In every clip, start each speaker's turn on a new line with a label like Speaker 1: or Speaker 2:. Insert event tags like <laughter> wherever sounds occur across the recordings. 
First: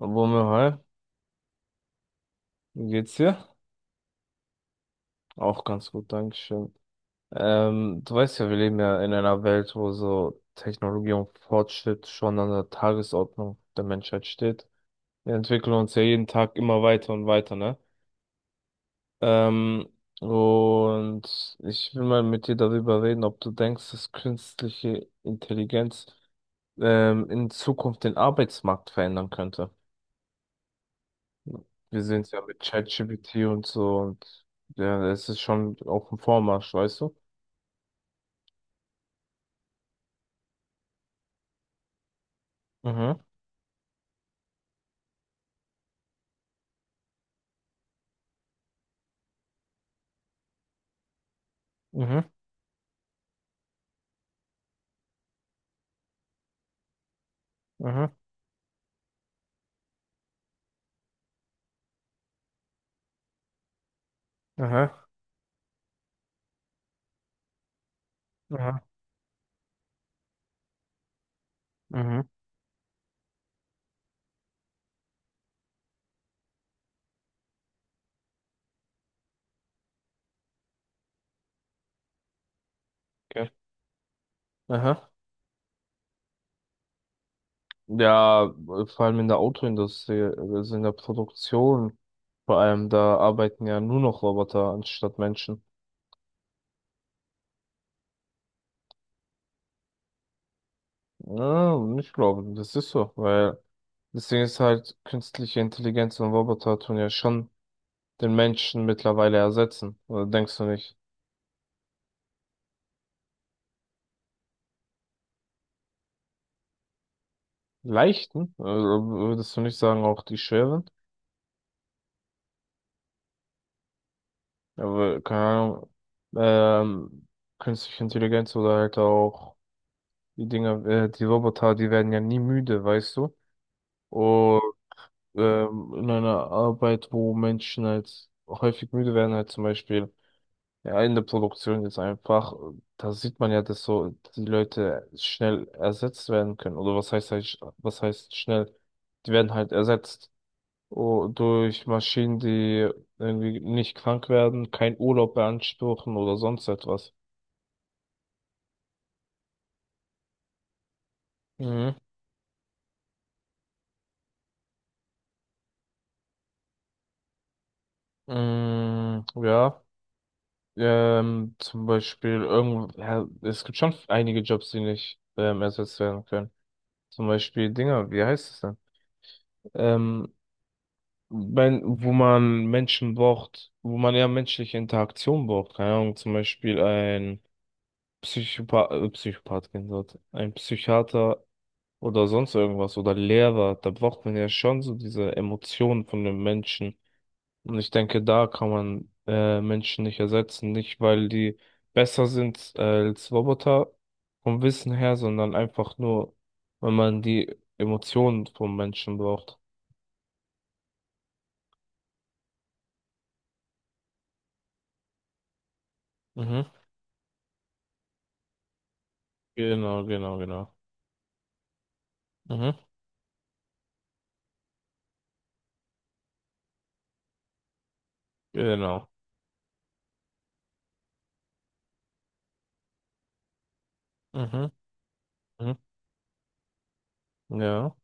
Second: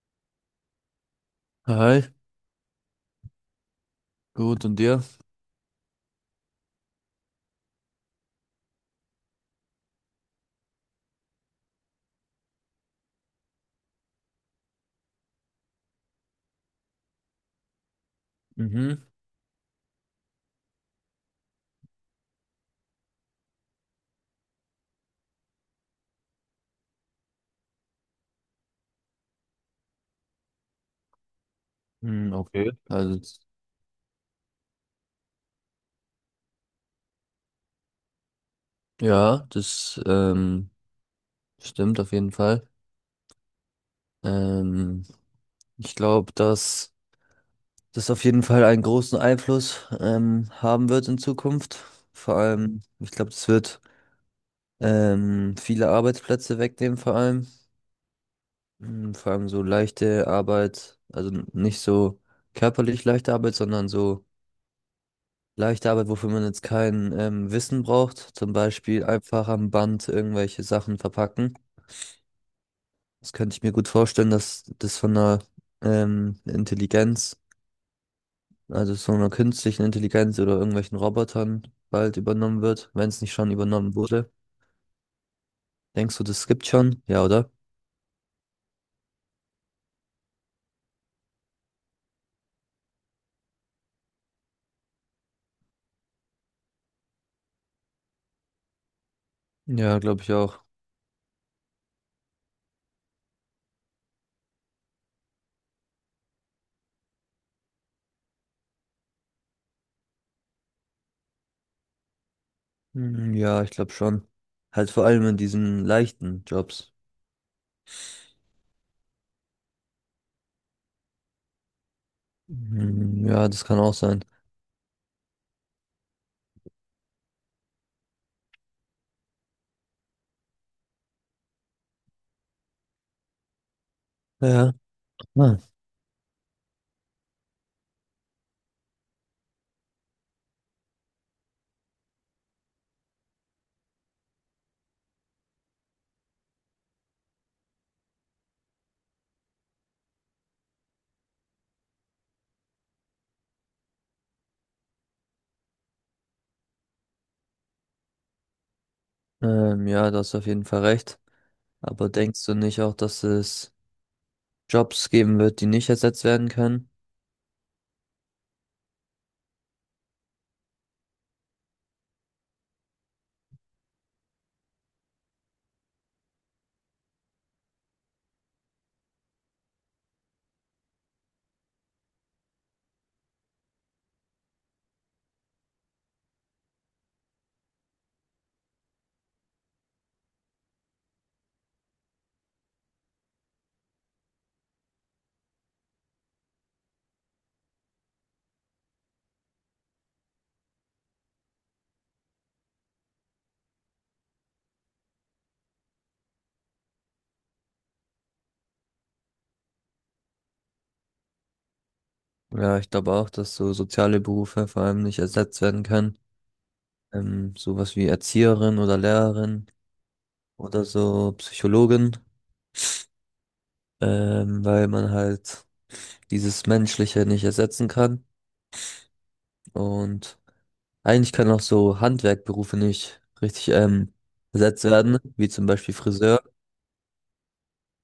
Speaker 1: Womir, hi,
Speaker 2: Hi,
Speaker 1: wie geht's dir?
Speaker 2: gut und dir?
Speaker 1: Auch ganz gut, Dankeschön. Du weißt ja, wir leben ja in einer Welt, wo so Technologie und Fortschritt schon an der Tagesordnung der Menschheit steht. Wir entwickeln uns ja jeden Tag immer weiter, ne?
Speaker 2: Mhm.
Speaker 1: Ähm, und ich will mal mit dir darüber reden, ob du denkst, dass künstliche Intelligenz in Zukunft den Arbeitsmarkt verändern könnte. Wir sehen es
Speaker 2: Hm,
Speaker 1: ja mit
Speaker 2: okay.
Speaker 1: ChatGPT und so, und ja, es ist schon auf dem Vormarsch, weißt du?
Speaker 2: Ja, das stimmt auf jeden Fall.
Speaker 1: Mhm,
Speaker 2: Ähm, Ich glaube, dass das auf jeden Fall einen großen Einfluss haben wird in Zukunft.
Speaker 1: mhm,
Speaker 2: Vor allem, ich glaube, das wird viele Arbeitsplätze wegnehmen, vor allem.
Speaker 1: mhm,
Speaker 2: Vor allem so leichte Arbeit, also nicht so körperlich leichte Arbeit, sondern so
Speaker 1: mhm,
Speaker 2: leichte Arbeit, wofür man jetzt kein Wissen braucht. Zum
Speaker 1: mhm,
Speaker 2: Beispiel einfach am Band irgendwelche Sachen verpacken.
Speaker 1: mhm,
Speaker 2: Das könnte ich mir gut vorstellen, dass das von einer Intelligenz, also so einer künstlichen Intelligenz oder irgendwelchen Robotern bald übernommen wird, wenn es nicht
Speaker 1: okay.
Speaker 2: schon übernommen wurde.
Speaker 1: Aha.
Speaker 2: Denkst du, das gibt schon? Ja, oder?
Speaker 1: Ja, vor allem in der Autoindustrie, also in der Produktion, vor allem da arbeiten ja nur noch Roboter anstatt Menschen.
Speaker 2: Ja, glaube ich auch.
Speaker 1: Ja, ich glaube, das ist so, weil das Ding ist halt, künstliche Intelligenz und Roboter tun ja schon den Menschen mittlerweile ersetzen, oder denkst du nicht?
Speaker 2: Mhm, ja, ich glaube schon. Halt vor allem in diesen leichten Jobs.
Speaker 1: Leichten, also würdest du nicht sagen, auch die schweren,
Speaker 2: Mhm, ja, das kann auch sein.
Speaker 1: aber keine Ahnung, ähm, künstliche Intelligenz oder halt auch die Dinger die Roboter, die werden ja nie müde, weißt du? Und
Speaker 2: Ja. Ah.
Speaker 1: in einer Arbeit, wo Menschen halt häufig müde werden, halt zum Beispiel ja, in der Produktion jetzt einfach, da sieht man ja, dass so die Leute schnell ersetzt werden können. Oder was heißt halt, was heißt schnell? Die werden halt ersetzt. Oh, durch Maschinen, die irgendwie nicht krank werden, keinen Urlaub beanspruchen oder sonst etwas.
Speaker 2: Ja, da hast du auf jeden Fall recht.
Speaker 1: Mhm.
Speaker 2: Aber denkst du nicht auch, dass es Jobs geben wird, die nicht ersetzt werden können?
Speaker 1: Mm, ja, zum Beispiel irgend, ja, es gibt schon einige Jobs, die nicht ersetzt werden können. Zum Beispiel Dinger, wie heißt es denn? Ähm, wenn, wo man Menschen braucht, wo man ja menschliche Interaktion braucht. Keine Ahnung, zum Beispiel ein Psychopath, Psychopath, kein Wort, ein Psychiater oder sonst irgendwas oder Lehrer. Da braucht man ja schon so diese Emotionen von den Menschen. Und ich denke, da kann man Menschen nicht ersetzen. Nicht, weil die besser sind als Roboter vom Wissen her, sondern einfach nur, wenn man die Emotionen vom Menschen braucht.
Speaker 2: Ja, ich glaube auch, dass so soziale Berufe vor allem nicht ersetzt werden können.
Speaker 1: Mhm.
Speaker 2: Sowas wie Erzieherin oder Lehrerin
Speaker 1: Genau, genau, genau.
Speaker 2: oder so Psychologin,
Speaker 1: Mhm.
Speaker 2: weil man halt dieses Menschliche nicht ersetzen kann.
Speaker 1: Genau.
Speaker 2: Und eigentlich können auch so Handwerkberufe nicht richtig
Speaker 1: Mhm.
Speaker 2: ersetzt werden, wie zum
Speaker 1: Mhm.
Speaker 2: Beispiel Friseur.
Speaker 1: Ja.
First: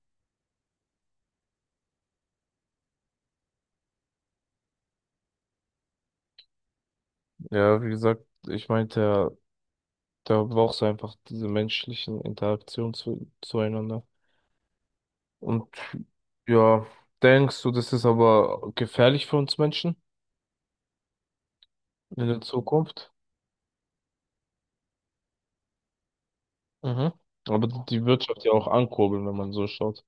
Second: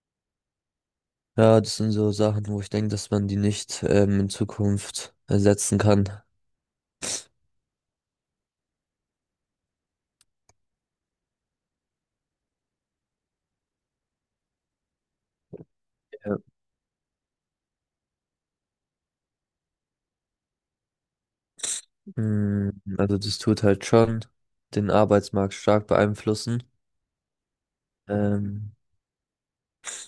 Speaker 2: Ja, das sind so Sachen, wo ich denke, dass man die nicht in Zukunft ersetzen kann.
Speaker 1: Ja, wie gesagt, ich meinte ja, da brauchst du einfach diese menschlichen Interaktionen zueinander. Und ja, denkst du, das ist aber gefährlich für uns Menschen in der
Speaker 2: Mm,
Speaker 1: Zukunft?
Speaker 2: Also das tut halt schon den Arbeitsmarkt stark beeinflussen.
Speaker 1: Mhm. Aber die Wirtschaft ja auch
Speaker 2: Ähm,
Speaker 1: ankurbeln, wenn man so schaut.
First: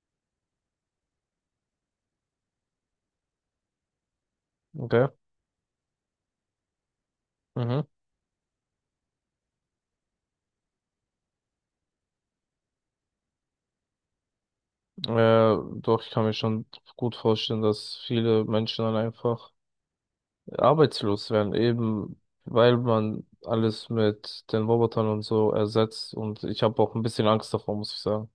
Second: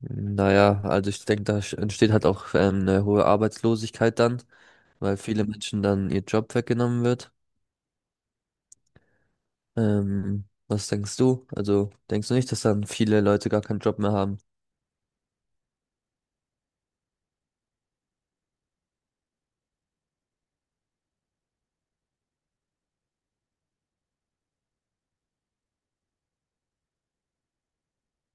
Speaker 2: naja, also ich denke, da entsteht halt auch eine hohe Arbeitslosigkeit dann,
Speaker 1: Okay.
Speaker 2: weil viele Menschen dann ihr Job weggenommen wird.
Speaker 1: Mhm.
Speaker 2: Was denkst du? Also denkst du nicht, dass dann viele Leute gar keinen Job mehr haben?
Speaker 1: Äh, doch, ich kann mir schon gut vorstellen, dass viele Menschen dann einfach arbeitslos werden, eben weil man alles mit den Robotern und so ersetzt. Und ich habe auch ein bisschen Angst davor, muss ich sagen.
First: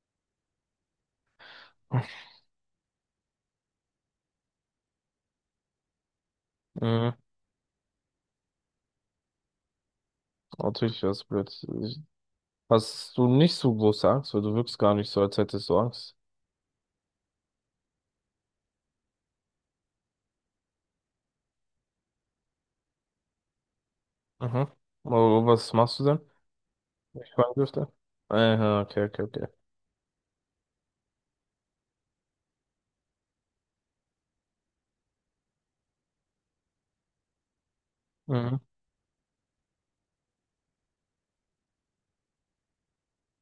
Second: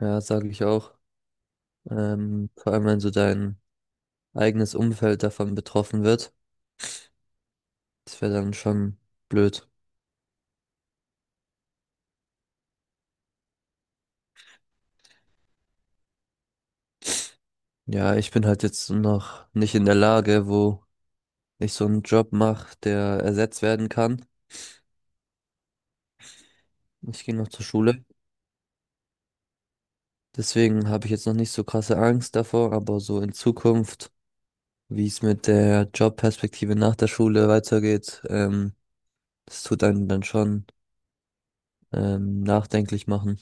Speaker 2: Ja, sage ich auch. Vor allem, wenn so dein eigenes Umfeld davon betroffen wird,
Speaker 1: Mhm.
Speaker 2: das wäre dann schon blöd.
Speaker 1: Natürlich wäre es blöd. Ich- Hast du nicht so große Angst, weil du wirkst gar nicht so, als hättest du Angst.
Speaker 2: Ja, ich bin halt jetzt noch nicht in der Lage, wo ich so einen Job mache, der ersetzt werden kann.
Speaker 1: Mhm. Oh, was machst du denn? Wenn
Speaker 2: Ich
Speaker 1: ich
Speaker 2: gehe noch
Speaker 1: fragen
Speaker 2: zur
Speaker 1: dürfte.
Speaker 2: Schule.
Speaker 1: Aha, okay, okay, okay.
Speaker 2: Deswegen habe ich jetzt noch nicht so krasse Angst davor, aber so in Zukunft, wie es mit der Jobperspektive nach der Schule weitergeht,
Speaker 1: Mhm.
Speaker 2: das tut einen dann schon nachdenklich machen.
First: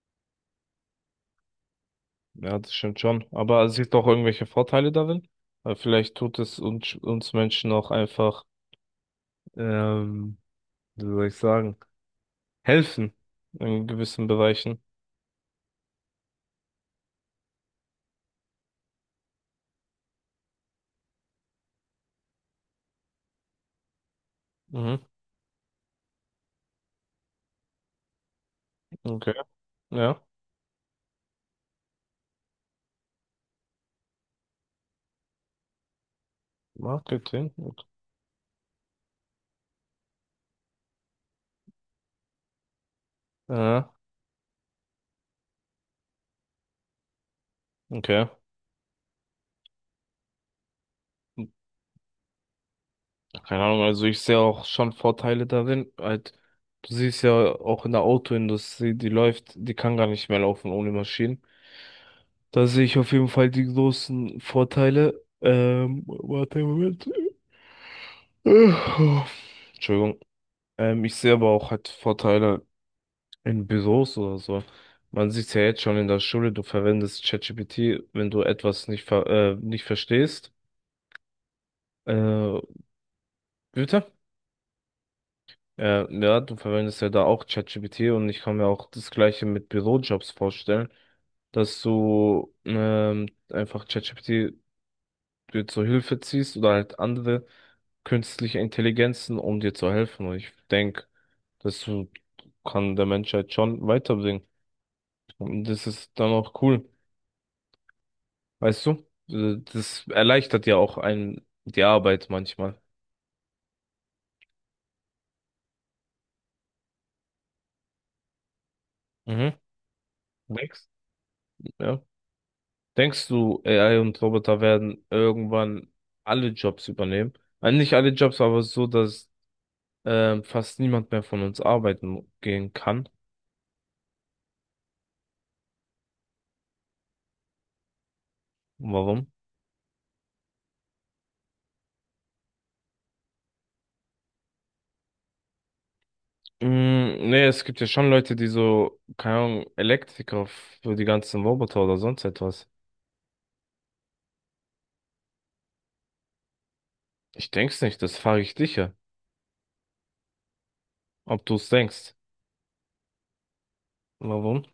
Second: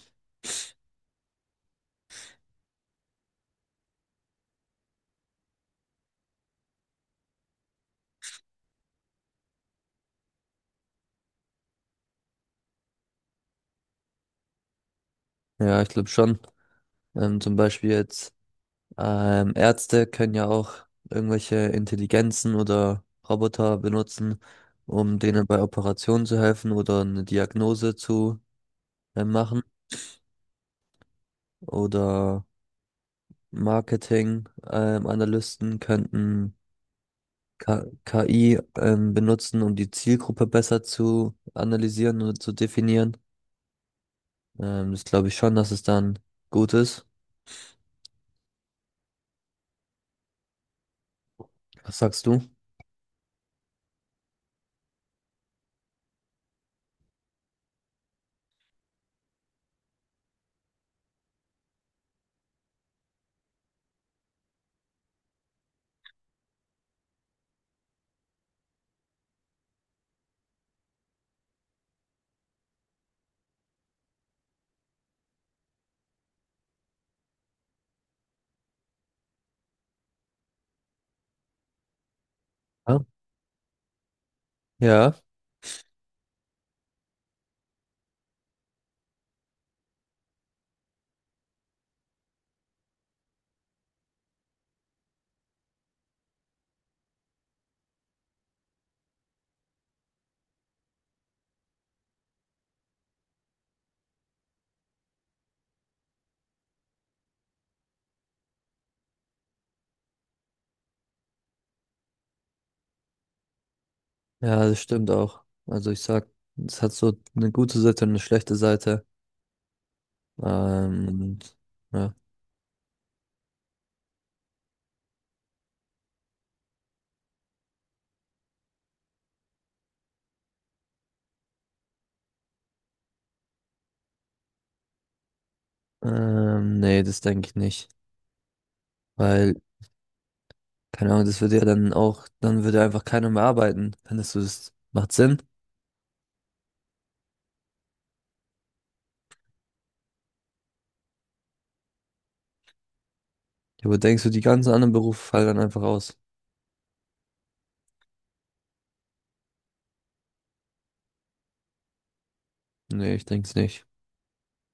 Speaker 1: Ja, das stimmt schon. Aber es gibt auch irgendwelche Vorteile darin. Weil vielleicht tut es uns Menschen auch einfach, ähm, wie soll ich sagen, helfen in gewissen Bereichen.
Speaker 2: Ja, ich glaube schon. Zum Beispiel jetzt Ärzte können ja auch irgendwelche Intelligenzen oder Roboter benutzen,
Speaker 1: Mhm.
Speaker 2: um denen bei Operationen zu helfen oder eine Diagnose zu
Speaker 1: Okay.
Speaker 2: machen
Speaker 1: Ja.
Speaker 2: oder Marketing, Analysten könnten
Speaker 1: Marketing. Okay.
Speaker 2: K KI benutzen, um die Zielgruppe besser zu analysieren und zu definieren.
Speaker 1: Ja.
Speaker 2: Das glaube ich schon, dass es dann gut ist.
Speaker 1: Okay.
Speaker 2: Was sagst du?
Speaker 1: Keine Ahnung, also ich sehe auch schon Vorteile darin. Halt, du siehst ja auch in der Autoindustrie, die läuft, die kann gar nicht mehr laufen ohne Maschinen. Da sehe ich auf jeden Fall die großen Vorteile. Warte, Moment. Äh, Entschuldigung. Ich sehe aber auch halt Vorteile in Büros oder so. Man sieht es ja jetzt schon in der Schule, du verwendest ChatGPT, wenn du etwas nicht, ver nicht verstehst. Äh,
Speaker 2: Ja,
Speaker 1: bitte?
Speaker 2: ja,
Speaker 1: Ja, du verwendest ja da auch ChatGPT, und ich kann mir auch das Gleiche mit Bürojobs vorstellen, dass du einfach ChatGPT dir zur Hilfe ziehst oder halt andere künstliche Intelligenzen, um dir zu helfen. Und ich denke, das so kann der Menschheit schon weiterbringen. Und das ist dann auch cool. Weißt du? Das erleichtert ja auch einen die Arbeit manchmal.
Speaker 2: ja, das stimmt auch. Also ich sag, es hat so eine gute Seite und eine schlechte Seite.
Speaker 1: Mhm. Denkst,
Speaker 2: Ähm, und,
Speaker 1: ja.
Speaker 2: ja.
Speaker 1: Denkst du, AI und Roboter werden irgendwann alle Jobs übernehmen? Nicht alle Jobs, aber so, dass fast niemand mehr von uns arbeiten gehen kann.
Speaker 2: Nee, das denke ich nicht.
Speaker 1: Warum?
Speaker 2: Weil, keine Ahnung, das würde ja dann auch, dann würde einfach keiner mehr arbeiten. Findest du, das macht Sinn?
Speaker 1: Mm, nee, es gibt ja schon Leute, die so, keine Ahnung, Elektriker für die ganzen Roboter oder sonst etwas.
Speaker 2: Ja, aber denkst du, die ganzen anderen Berufe fallen dann einfach aus?
Speaker 1: Ich denk's nicht, das frage ich dich ja, ob du's denkst.
Speaker 2: Nee, ich denk's nicht.
Speaker 1: Warum?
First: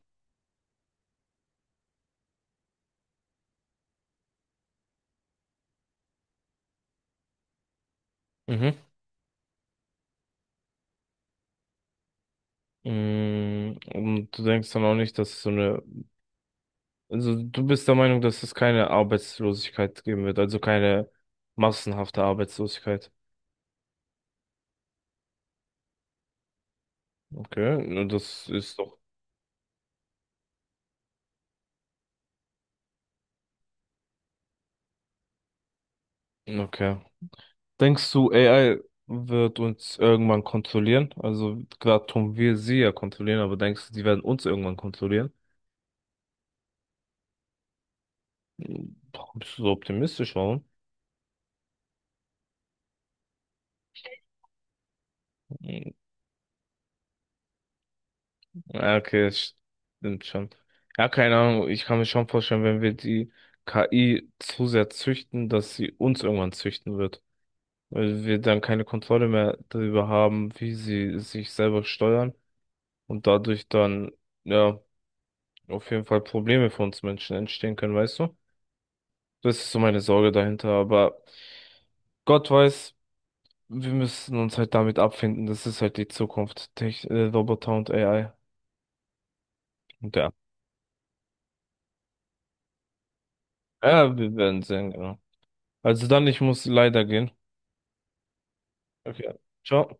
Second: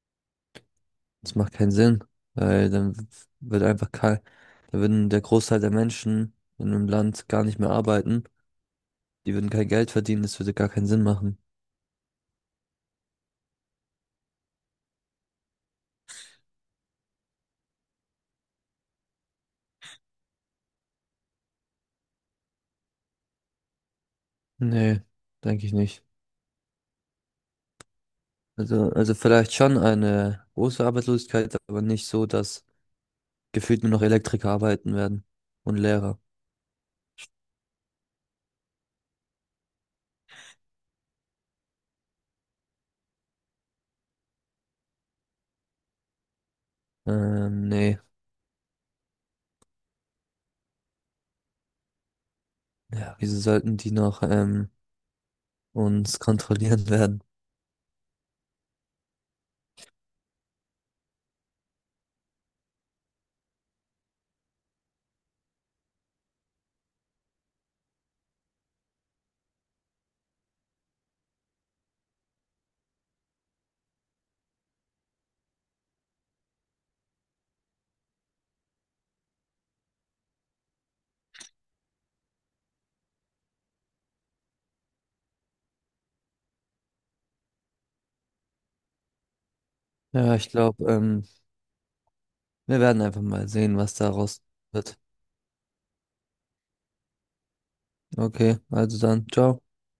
Speaker 2: Das macht keinen Sinn, weil dann wird einfach kein, da würden der Großteil der Menschen in einem Land gar nicht mehr arbeiten.
Speaker 1: Mhm.
Speaker 2: Die würden kein Geld verdienen, das würde gar keinen Sinn machen.
Speaker 1: Mm, und du denkst dann auch nicht, dass es so eine, also du bist der Meinung, dass es keine Arbeitslosigkeit geben wird, also keine massenhafte Arbeitslosigkeit.
Speaker 2: Nee, denke ich nicht.
Speaker 1: Okay, na, das ist doch,
Speaker 2: Also vielleicht schon eine große Arbeitslosigkeit, aber nicht so, dass gefühlt nur noch Elektriker arbeiten werden und Lehrer.
Speaker 1: okay. Denkst du, AI wird uns irgendwann kontrollieren? Also gerade tun wir sie ja kontrollieren, aber denkst du, die werden uns irgendwann kontrollieren?
Speaker 2: Nee,
Speaker 1: Warum bist du so optimistisch, warum?
Speaker 2: ja, wieso sollten die noch uns kontrollieren <laughs> werden?
Speaker 1: Ja, okay, das stimmt schon. Ja, keine Ahnung, ich kann mir schon vorstellen, wenn wir die KI zu sehr züchten, dass sie uns irgendwann züchten wird. Weil wir dann keine Kontrolle mehr darüber haben, wie sie sich selber steuern und dadurch dann, ja, auf jeden Fall Probleme für uns Menschen entstehen können, weißt du? Das ist so meine Sorge dahinter, aber Gott weiß, wir müssen uns halt damit abfinden. Das ist halt die Zukunft. Tech Roboter und AI. Und ja.
Speaker 2: Ja, ich glaube, wir werden einfach mal sehen, was
Speaker 1: Ja, wir
Speaker 2: daraus
Speaker 1: werden sehen,
Speaker 2: wird.
Speaker 1: genau. Also dann, ich muss leider gehen.
Speaker 2: Okay, also
Speaker 1: Okay.
Speaker 2: dann, ciao.
Speaker 1: Ciao.